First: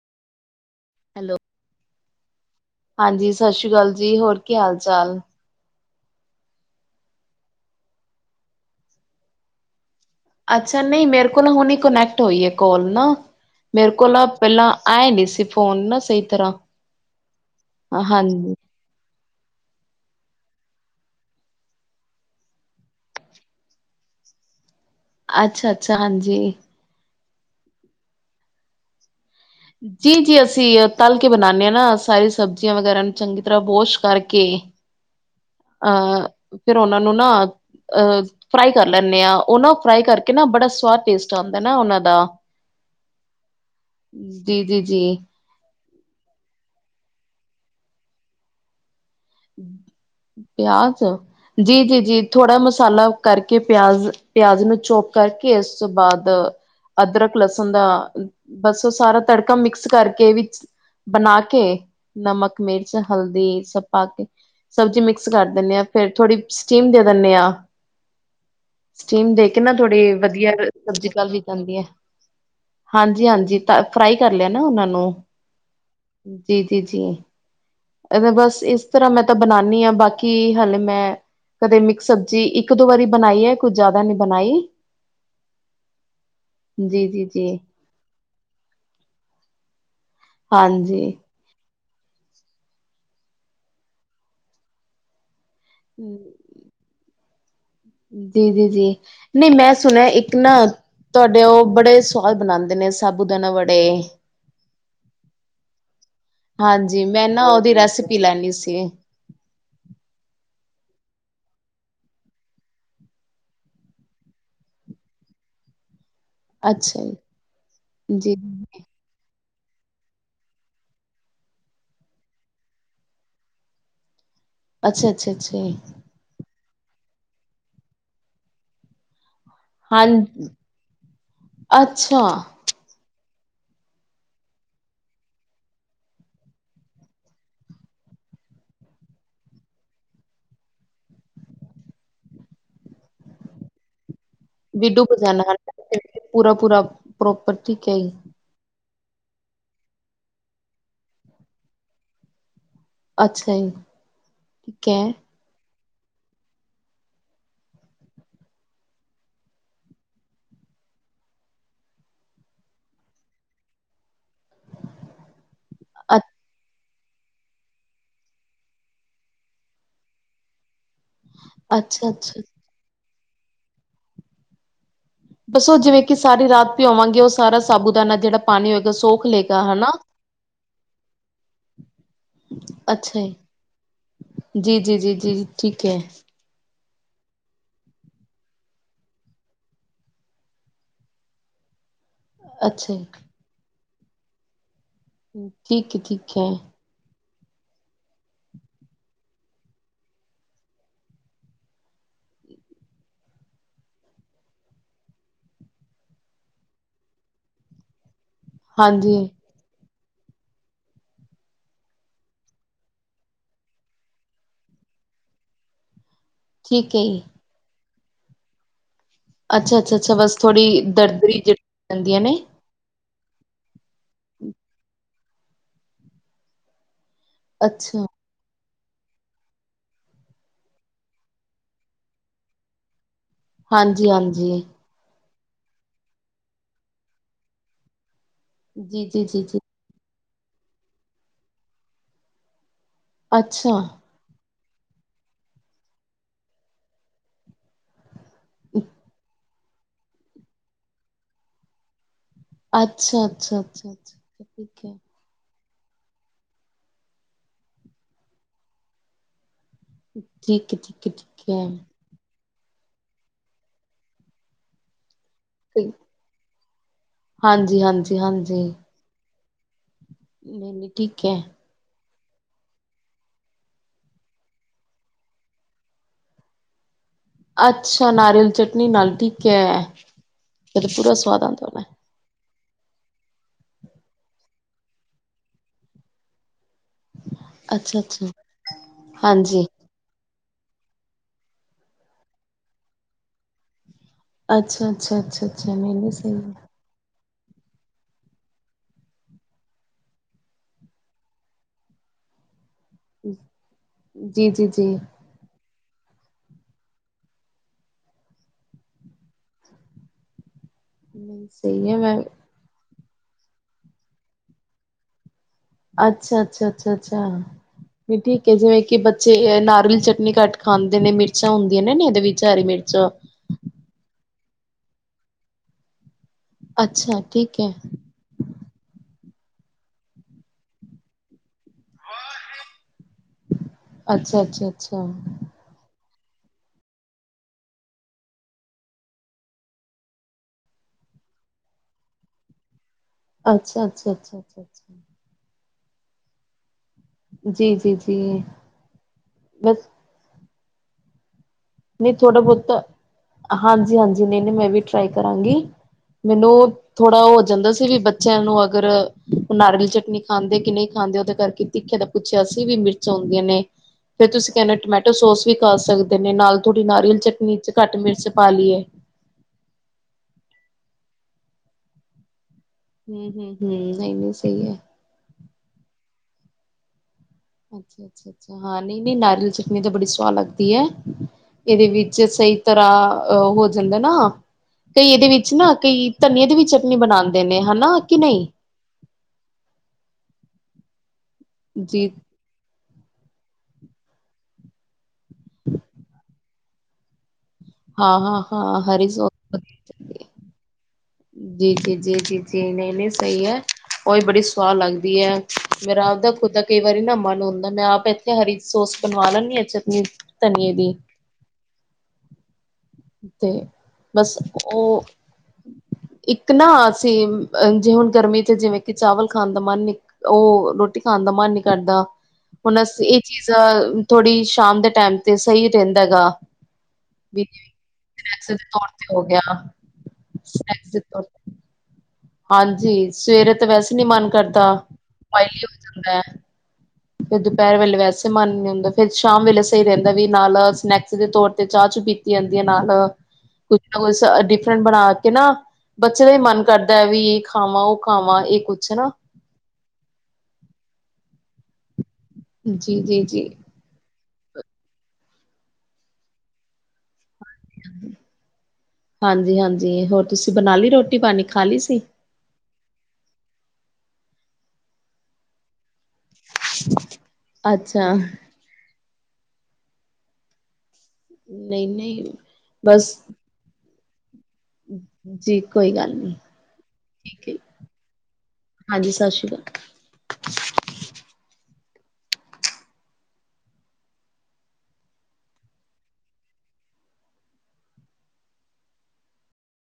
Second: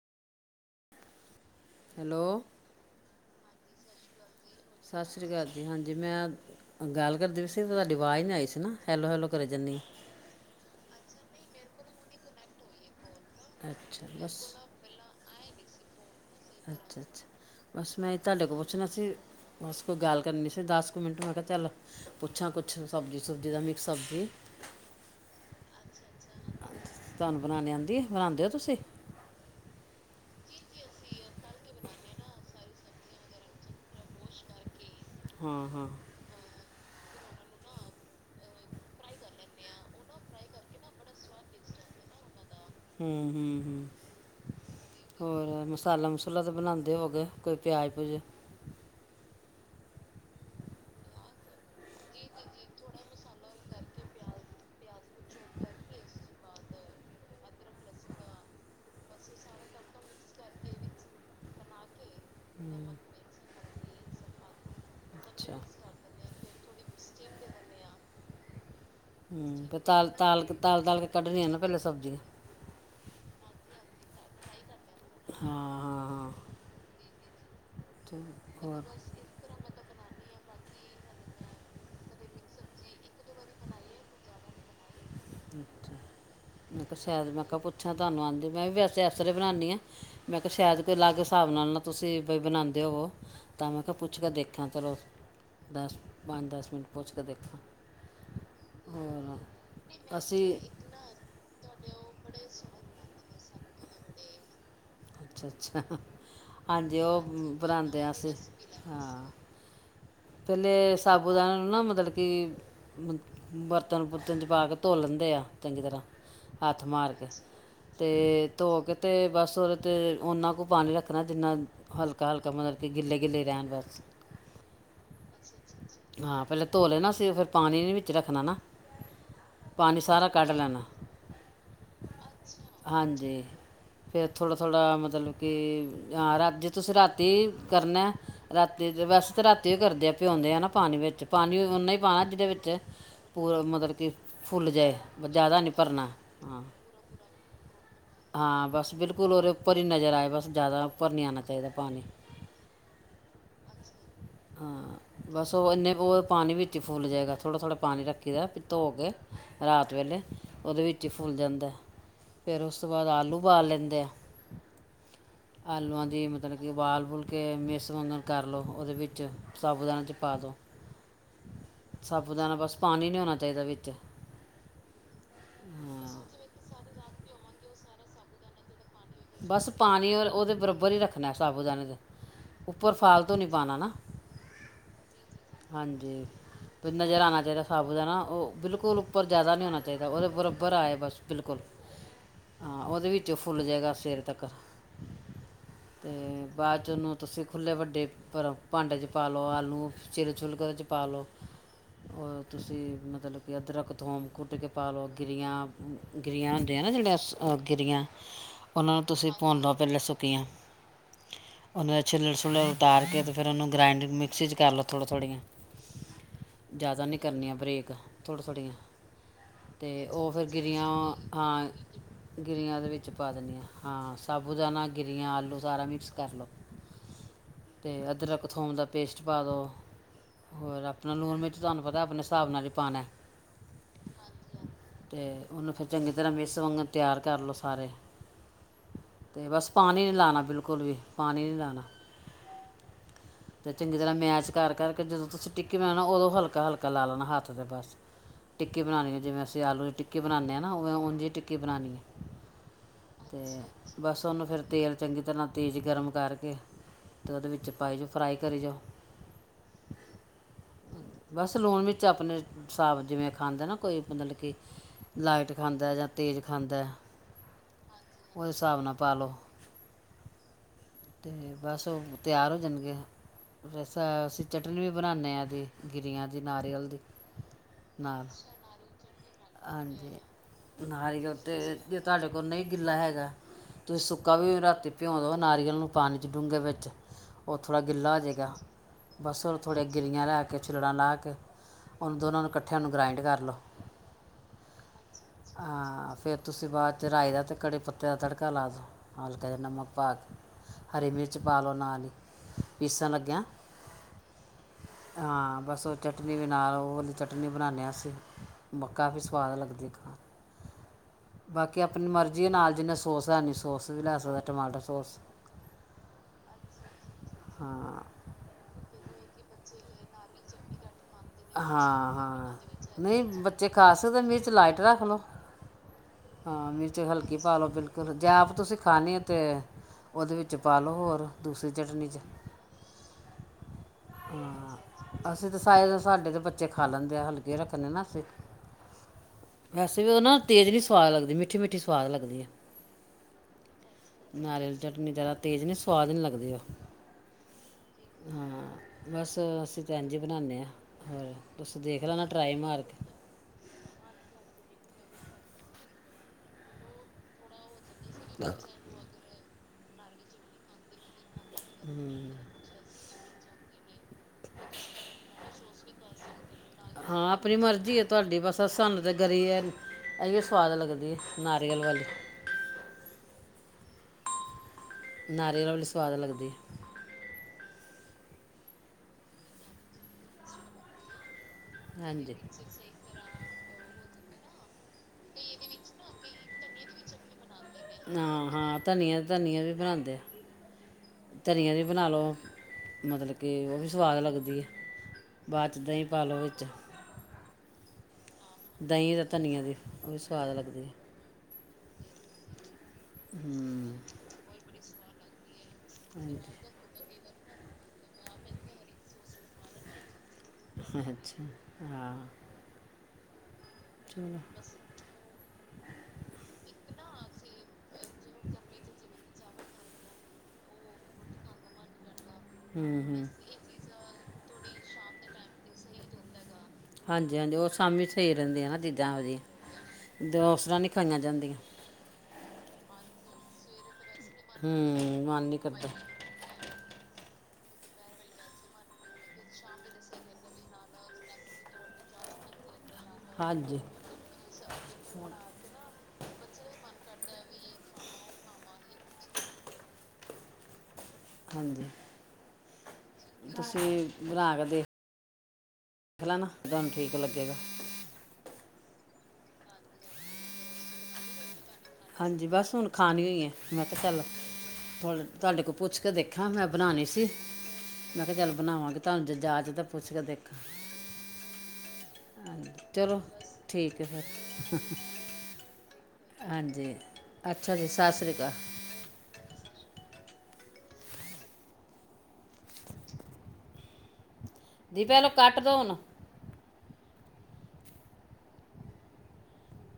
Hello hello ਹਾਂਜੀ, ਸਤਿ ਸ਼੍ਰੀ ਅਕਾਲ ਜੀ ਹੋਰ, ਕੀ ਹਾਲ ਸਤਿ ਚਾਲ ਸ੍ਰੀ ਅਕਾਲ ਜੀ ਹਾਂਜੀ, ਜੇ ਮੈਂ ਗੱਲ ਕਰਦੀ ਵੀ ਸੀ ਤੁਹਾਡੀ ਆਵਾਜ਼ ਨਹੀਂ ਆਈ ਸੀ, ਨਾ ਹੈਲੋ ਹੈਲੋ ਕਰੇ ਜਾਂਨੀ ਐ। ਅੱਛਾ ਨਹੀਂ ਮੇਰੇ ਕੋਲ ਹੁਣੀ ਕੋਨੈਕਟ ਹੋਈ ਹੈ ਕੋਲ ਨਾ, ਮੇਰੇ ਅੱਛਾ ਕੋਲ ਪਹਿਲਾਂ ਆਏ ਨਹੀ ਸੀ। ਫੋਨ ਨਾ ਸਹੀ ਤਰ੍ਹਾਂ ਅੱਛਾ-ਅੱਛਾ, ਬਸ ਮੈਂ ਤੁਹਾਡੇ ਹਾਂਜੀ ਕੋਲ ਪੁੱਛਣਾ ਸੀ ਬਸ ਕੋਈ ਗੱਲ ਕਰਨੀ ਫ ਦਸ ਕੁ ਮਿੰਟ ਮੈਂ ਕਿਹਾ ਚੱਲ ਪੁੱਛਾਂ ਕੁਛ ਸਬਜ਼ੀ ਸੁਬਜ਼ੀ ਦਾ ਮਿਕਸ ਸਬਜ਼ੀ ਅੱਛਾ-ਅੱਛਾ ਹਾਂਜੀ, ਤੁਹਾਨੂੰ ਬਣਾਣੇ ਆਦੀ ਆ ਬਣਾਦੇ ਹੋ ਤੁਸੀਂ? ਜੀ-ਜੀ, ਅਸੀਂ ਤਲ ਕੇ ਬਣਾਨੇ ਹਾਂ ਨਾ ਸਾਰੀ ਸਬਜ਼ੀਆਂ ਵਗੈਰਾ ਨੂੰ ਚੰਗੀ ਤਰ੍ਹਾਂ ਬੋਸ਼ ਕਰਕੇ ਹਾਂ-ਹਾਂ, ਅਹ ਫਿਰ ਉਹਨਾਂ ਨੂੰ ਨਾ, ਅਹ, ਫਰਾਈ ਕਰ ਲੈਂਨੇ ਆ। ਉਹ ਨਾਂ ਫਰਾਈ ਕਰਕੇ ਨਾ, ਬੜਾ ਸਵਾਦ ਟੇਸਟ ਆਂਦਾ ਨਾ ਉਹਨਾਂ ਦਾ। ਹੂੰ ਹੂੰ ਜੀ, ਜੀ, ਜੀ। ਮਸਾਲਾ-ਮਸੂਲਾ ਤਾਂ ਬਣਾਉਂਦੇ ਹੋਗੇ? ਕੋਈ ਪਿਆਜ ਪਿਆਜ, ਜੀ, ਜੀ, ਜੀ, ਥੋੜਾ ਮਸਾਲਾ ਕਰਕੇ। ਪਿਆਜ, ਪਿਆਜ ਨੂੰ ਚੋਪ ਕਰਕੇ, ਉਸ ਤੋਂ ਬਾਅਦ ਅਦਰਕ ਲਸਣ ਦਾ ਬਸ ਉਹ ਸਾਰਾ ਤੜਕਾ ਮਿਕਸ ਕਰਕੇ ਵਿੱਚ ਬਣਾ ਕੇ ਨਮਕ, ਮਿਰਚ, ਹਲਦੀ ਸਭ ਪਾ ਕੇ ਸਬਜ਼ੀ ਮਿਕਸ ਕਰ ਅੱਛਾ ਦਿੰਨੇ ਆ। ਫੇਰ ਥੋੜੀ ਸਟੀਮ ਦੇ ਦਿੰਨੇ ਹਾਂ। ਸਟੀਮ ਦੇ ਕੇ ਹੂੰ ਨਾ ਤਾਲ, ਥੋੜੀ ਤਾਲ, ਵਧੀਆ ਤੱਲ-ਤੱਲ ਕੇ ਸਬਜ਼ੀ ਗਲ ਵੀ ਕੱਢਨੀਂ ਅ ਨਾ ਪਹਿਲੇ ਜਾਂਦੀ ਹੈ ਸਬਜੀ ਹਾਂਜੀ, ਹਾਂਜੀ ਤ ਫਰਾਈ ਕਰ ਲਿਆ ਨਾ ਉਹਨਾਂ ਨੂੰ। ਹਾਂ ਹਾਂ ਜੀ, ਜੀ, ਜੀ, ਤੇ ਇਹ ਬਸ ਹੋਰ ਇਸ ਸਰਾ ਮੈਂ ਤਾਂ ਬਨਾਨੀ ਆ। ਬਾਕੀ ਹੱਲੇ ਮੈਂ ਕਦੇ ਮਿਕਸ ਸਬਜ਼ੀ ਇੱਕ-ਦੋ ਵਾਰੀ ਬਣਾਈ ਏ, ਕੁਜ ਜਾਦਾ ਨੀ ਬਣਾਈ ਜੀ ਜੀ ਸ਼ੈਦ। ਮੈਂ ਜੀ ਕਿਹਾ ਪੁੱਛਾਂ ਤੁਹਾਨੂੰ ਮੈਂ ਵੀ ਵੈਸੇ ਐਸਰੇ ਬਨਾਨੀ ਆ। ਮੈਂ ਕਿਹਾ ਸ਼ੈਦ ਕੋਈ ਹਾਂਜੀ ਅਲੱਗ ਹਿਸਾਬ ਨਾਲ ਨਾ ਤੁਸੀਂ ਬਈ ਬਣਾਂਦੇ ਹੋਵੋ, ਤਾਂ ਮੈਂ ਕਿਹਾ ਪੁੱਛ ਕੇ ਦੇਖਾਂ, ਚਲੋ। ਦਸ, ਪੰਜ-ਦਸ ਮਿੰਟ ਪੁੰਛ ਤੇ ਦੇਖੋ ਜੀ, ਜੀ, ਜੀ, ਨਹੀਂ ਮੈਂ ਸੁਣਿਆ ਇੱਕ ਅਸੀਂ ਨਾ ਤੁਹਾਡੇ ਉਹ ਬੜੇ ਸਵਾਦ ਬਣਾਂਦੇ ਨੇ ਸਾਬੂ ਦਾਨਾ ਵੜੇ ਅੱਛਾ, ਅੱਛਾ, ਹਾਂਜੀ। ਉਹ ਮੈਂ ਨਾ ਉਹਦੀ ਬਣਾਉਦੇ ਰੈਸਿਪੀ ਅਸੀਂ। ਲੈਣੀ ਸੀ ਹਾਂ, ਪਹਿਲੇ ਸਾਬੂ ਦਾਨਾਂ ਨੂੰ ਨਾ, ਮਤਲਬ ਕਿ ਬਰਤਨ-ਬੁਰਤਨ ਚ ਪਾ ਕੇ ਧੋ ਲੈਂਦੇ ਆ ਚੰਗੀ ਤਰ੍ਹਾਂ ਹੱਥ ਅੱਛਾ ਮਾਰ ਕੇ ਸੀ ਜੀ ਤੇ ਜੀ ਧੋ ਕੇ ਤੇ ਬਸ ਉਹਦੇ ਤੇ ਉਹਨਾ ਕੁ ਪਾਣੀ ਰੱਖਣਾ, ਜਿੰਨਾ ਹਲਕਾ-ਹਲਕਾ ਮਤਲਬ ਕਿ ਗਿੱਲੇ-ਗਿੱਲੇ ਰਹਿਣ ਬਸ ਅੱਛਾ, ਅੱਛਾ, ਅੱਛਾ। ਹਾਂ ਪਹਿਲੇ ਧੋ ਲੈਨਾ ਸੀਂ। ਫਿਰ ਪਾਣੀ ਵਿੱਚ ਰੱਖਣਾ ਨਾ। ਪਾਣੀ ਹਾਂ ਸਾਰਾ ਕੱਢ ਲੈਣਾ। ਅੱਛਾ ਹਾਂਜੀ। ਫੇਰ ਥੋੜਾ-ਥੋੜਾ, ਮਤਲਬ ਕਿ ਹਾਂ। ਰਾਤਿ ਤੁਸੀਂ ਰਾਤੀ ਕਰਨਾ, ਰਾਤੀ। ਵੈਸੇ ਤਾਂ ਰਾਤੀ ਹੀ ਕਰਦੇ ਆ, ਪਿਉਂਦੇ ਹੈ ਨਾ ਪਾਣੀ ਵਿੱਚ ਪਾਣੀ, ਉਨਾ ਹੀ ਪਾਣਾ ਜਿਹਦੇ ਵਿੱਚ ਪੂਰਾ ਮਤਲਵ ਕਿ ਫੁੱਲ ਵਿ ਜਾਏ ਡੂਬ ਬ- ਜਾਨ ਨਾ ਜ਼ਿਆਦਾ ਨਹੀਂ ਭਰਨਾ ਹਾਂ ਪੂਰਾ-ਪੂਰਾ ਪ੍ਰੋਪਰ ਕਿ ਹਾਂ। ਬੱਸ ਵਿਲ ਕੂਲ ਔਧੇ ਉੱਪਰ ਹੀ ਨਜ਼ਰ ਆਏ। ਬਸ ਜਾਦਾ ਉਪਰ ਨਹੀਂ ਆਣਾ ਚਾਹੀਦਾ ਪਾਨੀ ਅੱਛਾ ਈ ਹਾਂ ਕੇ ਬਸ ਉਹ ਇੰਨੇ ਉਹ ਪਾਣੀ ਵਿੱਚ ਹੀ ਫੁੱਲ ਜਾਏਗਾ। ਥੋੜਾ-ਥੋੜਾ ਪਾਣੀ ਰੱਖੀ ਦਾ, ਫਿਰ ਧੋ ਕੇ ਰਾਤ ਵੇਲੇ ਔਧੇ ਵਿੱਚ ਹੀ ਫੁੱਲ ਜਾਂਦਾ। ਫਿਰ ਉਸ ਉਸ ਤੋਂ ਬਾਅਦ, ਆਲੂ ਬਾਲ ਲੈਂਦੇ ਆ। ਆਲੂਆਂ ਦੀ ਮਤਲਬ ਕਿ ਵਾਲ ਬੁਲ ਕੇ ਮੇਸ ਨਾ ਕਰ ਲਉ। ਉਹਦੇ ਵਿੱਚ, ਸਾਬੂ ਦਾਣੇ 'ਚ ਪਾ ਦੋ ਅੱਛਾ ਅੱਛਾ ਸਾਬੁ ਦਾਣਾ ਬਸ ਪਾਣੀ ਨੀ ਔਨਾ ਚਾਹੀਦਾ ਵਿੱਚ ਬਸ ਉਹ ਜਿਵੇਂ ਕਿ ਸਾਰੀ ਰਾਤ ਭਿਓਵਾਂਗੇ ਉਹ ਸਾਰਾ ਸਾਬੂ ਦਾਣਾ ਜਿੜਾ ਪਾਣੀ ਹੋਏ ਬਸ ਪਾਣੀ ਉਹਦੇ ਬਰਾਬਰ ਹੀ ਰੱਖਣਾ ਸਾਬੂ ਦਾਣੇ ਦੇ, ਉੱਪਰ ਅੱਛਾ ਫਾਲਤੂ ਨੀ ਪਾਉਣਾ ਨਾ ਜੀ, ਜੀ ਜੀ ਜੀ ਜੀ ਠੀਕ ਹੈ ਹਾਂਜੀ। ਨਜ਼ਰ ਆਣਾ ਚਾਹੀਦਾ ਸਾਬੂ ਦਾਣਾ, ਉਹ ਬਿਲਕੁਲ ਉੱਪਰ ਜ਼ਿਆਦਾ ਨਹੀਂ ਹੋਣਾ ਚਾਹੀਦਾ। ਉਹਦੇ ਬਰਾਬਰ ਆਏ ਬਸ ਬਿਲਕੁਲ ਹਾਂ, ਅੱਛਾ ਜੀ। ਉਹਦੇ ਵਿੱਚੋਂ ਫੁੱਲ ਜਾਏਗਾ। ਫਿਰ ਤੱਕ ਠੀਕ, ਤੇ ਠੀਕ ਹੈ। ਬਾਅਦ 'ਚ ਉਹਨੂੰ ਤੁਸੀਂ ਖੁੱਲੇ ਵੱਡੇ ਪਰ ਭਾਂਡੇ 'ਚ ਪਾ ਲਓ ਆਲੂ ਚਿਰ ਸ਼ਿਲਸ਼ੁਲ ਕਰ ਉਹਦੇ ' ਪਾ ਲਓ। ਹੋਰ ਤੁਸੀਂ ਮਤਲਬ ਕਿ ਅਦਰਕ ਥੋਮ ਕੁੱਟ ਕੇ ਪਾ ਲਓ। ਗਿਰੀਆਂ, ਗਿਰੀਆਂ ਹੁੰਦੀਆਂ ਨਾ ਜਿਹੜੀਆਂ ਗਿਰੀਆਂ ਉਹਨਾ ਨੂੰ ਹਾਂਜੀ ਤੁਸੀਂ ਭੁਣ ਪਹਿਲਾਂ ਸੁੱਕ ਕੀਆ ਉਹਨਾਂ ਦੇ, ਛਿੱਲੜ -ਛੂਲੜ ਉਤਾਰ ਕੇ ਫਿਰ ਉਹਨੂੰ ਗ੍ਰਾਇੰਡ ਮਿਕਸੀ 'ਚ ਕਰ ਲਓ। ਥੋੜ੍ਹ -ਥੋੜ੍ਹੀਆਂ। ਠੀਕ ਹੈ ਜ਼ਿਆਦਾ ਨੀ ਜੀ। ਕਰਨੀਆਂ ਬਰੀਕ। ਥੋੜ -ਥੋੜ੍ਹੀਆਂ ਅੱਛਾ। ਅੱਛਾ। ਅਤੇ ਅੱਛਾ ਉਹ ਬਸ ਫਿਰ ਥੋੜੀ ਗਿਰੀਆਂ ਦਰਦਰੀ ਜੀ ਰਹਿੰਦੀਆਂ ਨੇ। ਚ ਪਾ ਦਿੰਦੇ ਆ। ਹਾਂ, ਸਾਬੂ ਦਾਣਾ, ਗਿਰੀਆਂ, ਆਲੂ ਸਾਰਾ ਮਿਕਸ ਕਰ ਲਉ। ਅੱਛਾ ਤੇ ਅਦਰਕ, ਥੋਮ ਦਾ ਪੇਸਟ ਪਾ ਦਿਉ, ਹੋਰ ਆਪਣਾ ਲੂਣ ਮਿਰਚ ਤੁਹਾਨੂੰ ਪਤਾ ਆਪਣੇ ਹਿਸਾਬ ਨਾਲ ਹੀ ਪਾਉਣਾ। ਹਾਂਜੀ, ਹਾਂਜੀ ਤੇ, ਉਹਨੂੰ ਫਿਰ ਚੰਗੀ ਤਰ੍ਹਾਂ ਮਿਸ ਵਾਂਗਣ ਤਿਆਰ ਕਰ ਲਉ ਸਾਰੇ। ਜੀ ਜੀ ਜੀ ਤੇ, ਜੀ ਬਸ ਪਾਣੀ ਨੀ ਲਾਣਾ। ਬਿਲਕੁਲ ਵੀ ਪਾਣੀ ਨਹੀਂ ਲਾਣਾ। ਤੇ ਅੱਛਾ ਚੰਗੀ ਤਰ੍ਹਾਂ ਮੈਸ਼ ਕਰ ਕਰਕੇ ਜਦੋਂ ਤੁਸੀਂ ਟਿੱਕੀ ਬਨਾਣਾ, ਉਦੋਂ ਹਲਕਾ, ਹਲਕਾ ਲਾ ਲੈਣਾ ਹੱਥ ਤੇ ਬਸ ਟਿੱਕੀ ਬਣਾ ਲੈਣੀ, ਜਿਵੇਂਂ ਅਸ ਤੇ ਆਲੂ ਦੇ ਟਿੱਕੀ ਬਣਾਉਦੇ ਆ ਨਾ, ਓਵੇਂ ਉਂਜ ਟਿੱਕੀ ਬਣਾਣੀ ਏ। ਅੱਾ [unintelligible] ਤੇ ਬਸ ਉਹਨੂੰ ਫਿਰ ਤੇਲ ਚੰਗੀ ਤਰ੍ਹਾਂ ਤੇਜ਼ ਗਰਮ ਕਰਕੇ ਅਤੇ ਉਹਦੇ ਵਿੱਚ ਪਾਈ ਜਾਓ, ਫਰਾਈ ਕਰੀ ਜਾਓ। ਠੀਕ, ਠੀਕ, ਠੀਕ ਹੈ। ਸਾਬ ਜਿਵੇਂ ਖਾਂਦਾ ਨਾ ਕੋਈ ਮਤਲਬ ਕਿ ਲਾਈਟ ਖਾਂਦਾ ਜਾਂ ਤੇਜ਼। ਖਾਂਦਾ ਏ ਹਾਂਜੀ, ਹਾਂਜੀ। ਉਹਦੇ ਹਾਂਜੀ ਹਿਸਾਬ ਨਾਲ ਪਾ ਲੋ। ਨਹੀਂ, ਨਹੀਂ, ਠੀਕ ਹੈ। ਬਸ ਉਹ ਤਿਆਰ ਹੋ ਜਾਣਗੇ, ਵੈਸੇ ਅਸੀਂ ਚਟਨੀ ਵੀ ਬਣਾਉਂਦੇ ਆਂ, ਜੀ ਗਿਰੀਆਂ ਦੀ ਨਾਰੀਅਲ ਦੀ ਅੱਛਾ ਨਾਲ ਨਾਰੀਅਲ ਚਟਨੀ ਨਾਲ ਠੀਕ ਹੈ ਹਾਂਜੀ ਫਿਰ ਪੂਰਾ ਨਾਰੀਅਲ ਸਵਾਦ ਤੇ ਆਉਂਦਾ ਉਹ ਜੇ ਤੁਹਾਡੇ ਕੋਲ ਨਹੀਂ ਗਿੱਲਾ ਹੈਗਾ ਤੁਸੀਂ ਸੁੱਕਾ ਵੀ ਰਾਤੀ ਭਿਆਉਂ ਦਿਓ ਨਾਰੀਅਲ ਨੂੰ ਪਾਣੀ 'ਚ ਡੂੰਘੇ ਵਿੱਚ ਉਹ ਥੋੜ੍ਹਾ ਅੱਛਾ ਗਿੱਲਾ ਅੱਛਾ ਜਗਾਾ ਬਸ ਉਹ ਹਾਂਜੀ ਥੋੜ੍ਹੇ ਗਿੱਰੀਆਂ ਵਾਲਾ ਕੇ ਛਿਲੜਾ ਲਾ ਕੇ ਉਹਨੂੰ ਦੋਨਾਂ ਨੂੰ ਇਕੱਠਿਆਂ ਉਹਨੂੰ ਗਰਾਾਇੰਡ ਕਰ ਲਉ ਅੱਛਾ ਅੱਛਾ ਅੱਛਾ ਅੱਛਾ ਮੈਨੂੰ ਸਹੀ ਆ ਕੜੀ ਪੱਤੇ ਦਾ ਤੜਕਾ ਲਾ ਦਿਉ ਹਲਕਾ ਦੇ ਨਮਕ ਪਾ ਕੇ ਹਰੀ ਮਿਰਚ ਪਾ ਲਓ ਨਾਲ ਹੀ ਪੀਸਾਂ ਲੱਗਿਆ ਜੀ ਜੀ ਜੀ ਹਾਂ ਬਸ ਚਟਨੀ ਵੀ ਨਾਲ ਉਹ ਵਾਲੀ ਚਟਨੀ ਬਣਾਉਦੇ ਹਾਂ ਅਸੀਂ ਕਾਫ਼ੀ ਸਵਾਦ ਲੱਗਦੀ ਖਾਣ ਨਹੀਂ ਸਹੀ ਹੈ ਮੈਂ ਜਨਾ ਸੋਸ ਲ ਸੋਸ ਵੀ ਲੈ ਸਕਦਾ ਟਮਾਟਰ ਸੋਸ ਅੱਛਾ ਅੱਛਾ ਅੱਛਾ ਅੱਛਾ ਹਾਂ ਵੀ ਠੀਕ ਹੈ ਜਿਵੇਂ ਕਿ ਬੱਚੇ ਨਾ ਚਟਨੀ ਘੱਟ ਖਾਂਦੇ ਨੇ ਮਿਰਚਾਂ ਹਾਂ ਹੁੰਦੀਆਂ ਨੇ ਇਹਦੇ ਵਿੱਚ ਹਾਂ ਹਰੀ ਮਿਰਚ ਨਹੀਂ ਬੱਚੇ ਖਾ ਸਕਦੇ ਮਿਰਚ ਲਾਈਟ ਰੱਖ ਲਓ ਹਾਂ ਮਿਰਚ ਅੱਛਾ ਹਲਕੀ ਪਾ ਠੀਕ ਲੋਓ ਹੈ ਬਿਲਕੁਲ ਜੇ ਆਪ ਤੁਸੀਂ ਖਾਂਣੇ ਹੋ ਅਤੇ ਉਹਦੇ ਵਿੱਚ ਪਾ ਲਓ ਹੋਰ ਦੂਸਰੀ ਚਟਨੀ ' ਅੱਛਾ ਅੱਛਾ ਅੱਛਾ ਸਾਰੇ ਸਾਡੇ ਤਾਂ ਬੱਚੇ ਖਾ ਲੈਂਦੇ ਆ ਹਲਕੇ ਰੱਖਣੇ ਨਾ ਅਸੀਂ ਵੈਸੇ ਵੀ ਉਹ ਨਾ ਤੇਜ਼ ਨੀ ਸਵਾਦ ਲੱਗਦੀ ਮਿੱਠੀ ਮਿੱਠੀ ਸਵਾਦ ਲੱਗਦੀ ਆ ਅੱਛਾ ਅੱਛਾ ਅੱਛਾ ਅੱਛ ਅੱਛ ਸੁਆਦ ਨਹੀਂ ਲੱਗਦੇ ਆ ਜੀ ਜੀ ਜੀ ਬਸ ਅਸੀਂ ਤੇ ਬਣਾਉਦੇ ਹਾਂ ਹੋਰ ਤੁਸੀਂ ਦੇਖ ਨਹੀਂ ਲੈਣਾ ਥੋੜਾ ਟਰਾਈ ਬਹੁਤ ਤਾ, ਮਾਰ ਕੇ ਹਾਂਜੀ ਹਾਂਜੀ ਨਹੀਂ ਨਹੀਂ ਮੈਂ ਵੀ ਟ ਕਰਾਂਗੀ ਮੈਨੂੰ ਥੋੜਾ ਹੋ ਜਾਂਦਾ ਕਿਸੇ ਵੀ ਬੱਚਿਆਂ ਨੂੰ ਅਗਰ ਉਹ ਨਾਰੀਅਲ ਚਟਨੀ ਖਾਂਦੇ ਕਿ ਨਹੀਂ ਖਾਂਦੇ ਉਹਦੇ ਕਰਕੇ ਤਖਿਆ ਦਾ ਪੁੱਛਿਆ ਸੀ ਵੀ ਮਿਰਚ ਆਉਂ ਦੀਆਂ ਨੇ ਫੇ ਤੁਂ ਕਹਿੰਦੇ ਟਮੈਟੋ ਸੋਸ ਵਿੱਚ ਖਾ ਸਕਦੇ ਨੇ ਨਾਲ ਹਾਂ ਆਪਣੀ ਚ ਘੱਟ ਮਰਜ਼ੀ ਮਿਰਚ ਤੁਹਾਡੀ ਪਾ ਬਸ ਲਈਏ ਸਾਨੂੰ ਤੇ ਗਰੀ ਹੈ ਇ ਸਵਾਦ ਲੱਗਦੀ ਨਾਰੀਅਲ ਵਾਲੀਆ ਹਮ ਹਮ ਹਮ ਨਹੀਂ ਨਹੀਂ ਸਹੀ ਹੈ ਨਾਰੀਅਲ ਵਾਲੀ ਸਵਾਦ ਲੱਗਦੀ ਅੱਛਾ ਅੱਛਾ ਅੱਛਾ ਹਾਂ ਨਹੀਂ ਨਹੀਂ ਨਾਰੀਅਲ ਚਟਨੀ ਤਾਂ ਬੜੀ ਸੁਆੱਦ ਲੱਗਦੀ ਹੈ ਇਹਦੇ ਵਿੱਚ ਹਾਂਜੀ ਸਹੀ ਤਰਾਂ ਉਹ ਜਾਂਦਾ ਨਾ ਕਈ ਇਹਦੇ ਵਿੱਚ ਨਾ ਕਈ ਧਨੀਏ ਦੀ ਵੀ ਚਟਨੀਂ ਬਣਾ ਹਾਂ ਹਾਂ ਧਨੀਆ ਤੇ ਧਨੀਆ ਵੀ ਬਣਾਂਦੇ ਆ ਧਨੀਆਂ ਦੀ ਬਣਾ ਜੀ ਲਓ ਮਤਲਬ ਕਿ ਉਹ ਵੀ ਸਵਾਦ ਲੱਗਦੀ ਹੈ ਬਾਅਦ 'ਚ ਦਹੀਂ ਪਾ ਲਓ ਵਿੱਚ ਹਾਂ ਹਾਂ ਹਾਂ ਹਰੀ ਦਹੀਂ ਦਾ ਸੋਸ ਧਨੀਆ ਦੀ ਵਧੀਆ ਚੱਲਦੀ ਉਹ ਹੈ। ਵੀ ਸਵਾਦ ਲੱਗਦੀ ਹੈ ਜੀ ਜੀ ਜੀ ਜੀ ਜੀ ਨਹੀਂ ਸਹੀ ਹੂੰ ਹੈ ਉਹ ਹੀ ਬੜੀ ਸੁਆਦ ਲੱਗਦੀ [unintelligible] ਮੇਰਾ ਆਪਦਾ ਹਾਂਜੀ ਖੁਦ ਦਾ ਕਈ ਵਾਰੀ ਨਾ ਮਨ ਹੁੰਦਾ ਮੈਂ ਆਪ ਇੱਥੇ ਹਰੀ ਸੋਸ ਬਣਵਾ ਲੈਣੀ ਆ ਆ ਚਟਨੀਂ ਅੱਛਾ ਹਾਂ ਤੇ ਬਸ ਚਲੋ ਉਹ ਇੱਕ ਨਾ ਅਸੀਂ ਅ ਜੇ ਹੁਣ ਗਰਮੀ ਚ ਜਿਵੇਂ ਕਿ ਚਾਵਲ ਖਾਂਦੇ ਦਾ ਮਨ ਨੀ ਉਹ ਰੋਟੀ ਖਾਣ ਦਾ ਮਨ ਨੀ ਕਰਦਾ ਹੁਣ ਅ ਹੂੰ ਇਹ ਹੂੰ ਚੀਜ਼ ਥੋੜੀ ਸ਼ਾਮ ਦੇ ਟਾਈਮ ਤੇ ਸਹੀ ਰਹਿੰਦਾ ਗਾ ਹਾਂਜੀ ਵੀ ਹਾਂਜੀ ਉਹ ਸ਼ਾਮੀ ਸਹੀ ਸਨੈਕਸ ਦੇ ਰਹਿੰਦੀ ਆ ਨਾ ਤੌਰ ਚੀਜ਼ਾਂ ਤੇ ਹੋ ਹਰੀ ਗਿਆ [unintelligible] ਤਾਂ ਵੀ ਸਨੈਕਸ ਦੇ ਖਾਈਆਂ ਤੌਰ ਤੇ ਜਾਂਦੀਆਂ ਹਾਂਜੀ ਸਵੇਰੇ ਤੇ ਵੈਸੇ ਨਹੀਂ ਮਨ ਕਰਦਾ ਹੂੰ ਮਨ ਆਇਲੀ ਨਹੀਂ ਹੋ ਕਰਦਾ ਜਾਂਦਾ ਹੈ ਫਿਰ ਦੁਪਹਿਰ ਵੇਲੇ ਵੈਸੇ ਮਨ ਨੀ ਹੁੰਦਾ ਫਿਰ ਸ਼ਾਮ ਵੇਲੇ ਸਹੀ ਰਹਿੰਦਾ ਵੀ ਨਾਲ ਸਨੈਕਸ ਦੇ ਤੌਰ ਤੇ ਚਾਹ ਚੂ ਪੀਤੀ ਜਾਂਦੀ ਹੈ ਨਾਲ ਹਾਂਜੀ ਕੁਛ ਨਾ ਕੁਛ ਡਿਫਰੈਂਟ ਬਣਾ ਕੇ ਨਾ ਬੱਚੇ ਦਾ ਹੀ ਮਨ ਕਰਦਾ ਦਾ ਵੀ ਇਹ ਖਾਵਾਂ ਉਹ ਖਾਵਾਂ ਇਹ ਕੁਛ ਨਾ ਹਾਂਜੀ ਹਾਂਜੀ ਜੀ ਜੀ ਜੀ ਤੁਸੀਂ ਬਣਾ ਕੇ ਦੇਖ ਦੇਖ ਲੈ ਨਾ ਤੁਹਾਨੂੰ ਠੀਕ ਲੱਗੇਗਾ ਹਾਂਜੀ ਹਾਂਜੀ ਹੋਰ ਤੁਸੀਂ ਬਣਾ ਲਈ ਰੋਟੀ ਪਾਣੀ ਖਾ ਲਈ ਸੀ ਹਾਂਜੀ ਬਸ ਹੁਣ ਖਾਣੀ ਹੀ ਏ ਮੈਂ ਕਿਹਾ ਚੱਲ ਤੁਹਾ ਤੁਹਾਡੇ ਕੋਲ ਪੁੱਛ ਕੇ ਦੇਖਾਂ ਮੈਂ ਬਣਾਉਣੀ ਸੀ ਅੱਛਾ ਮੈਂ ਕਿਹਾ ਚੱਲ ਬਣਾਵਾਂਗੇ ਤੁਹਾਨੂੰ ਤੇ ਜਾਚ ਤਾਂ ਪੁੱਛ ਕੇ ਦੇਖ ਨਹੀਂ ਨਹੀਂ ਹਾਂ ਬਸ ਚਲੋ ਠੀਕ। ਕਿ [unintelligible] ਜੀ ਕੋਈ ਗੱਲ ਨਹੀ ਹਾਂਜੀ ਠੀਕ ਹੈ ਜੀ ਅੱਛਾ ਸਤਿ ਸ੍ਰੀ ਅਕਾਲ ਹਾਂਜੀ ਸਤਿ ਸ਼੍ਰੀ ਅਕਾਲ ਦੀਪ ਆਲੋ ਕੱਟ ਤੋਂ ਹੁਣ। [unintelligible]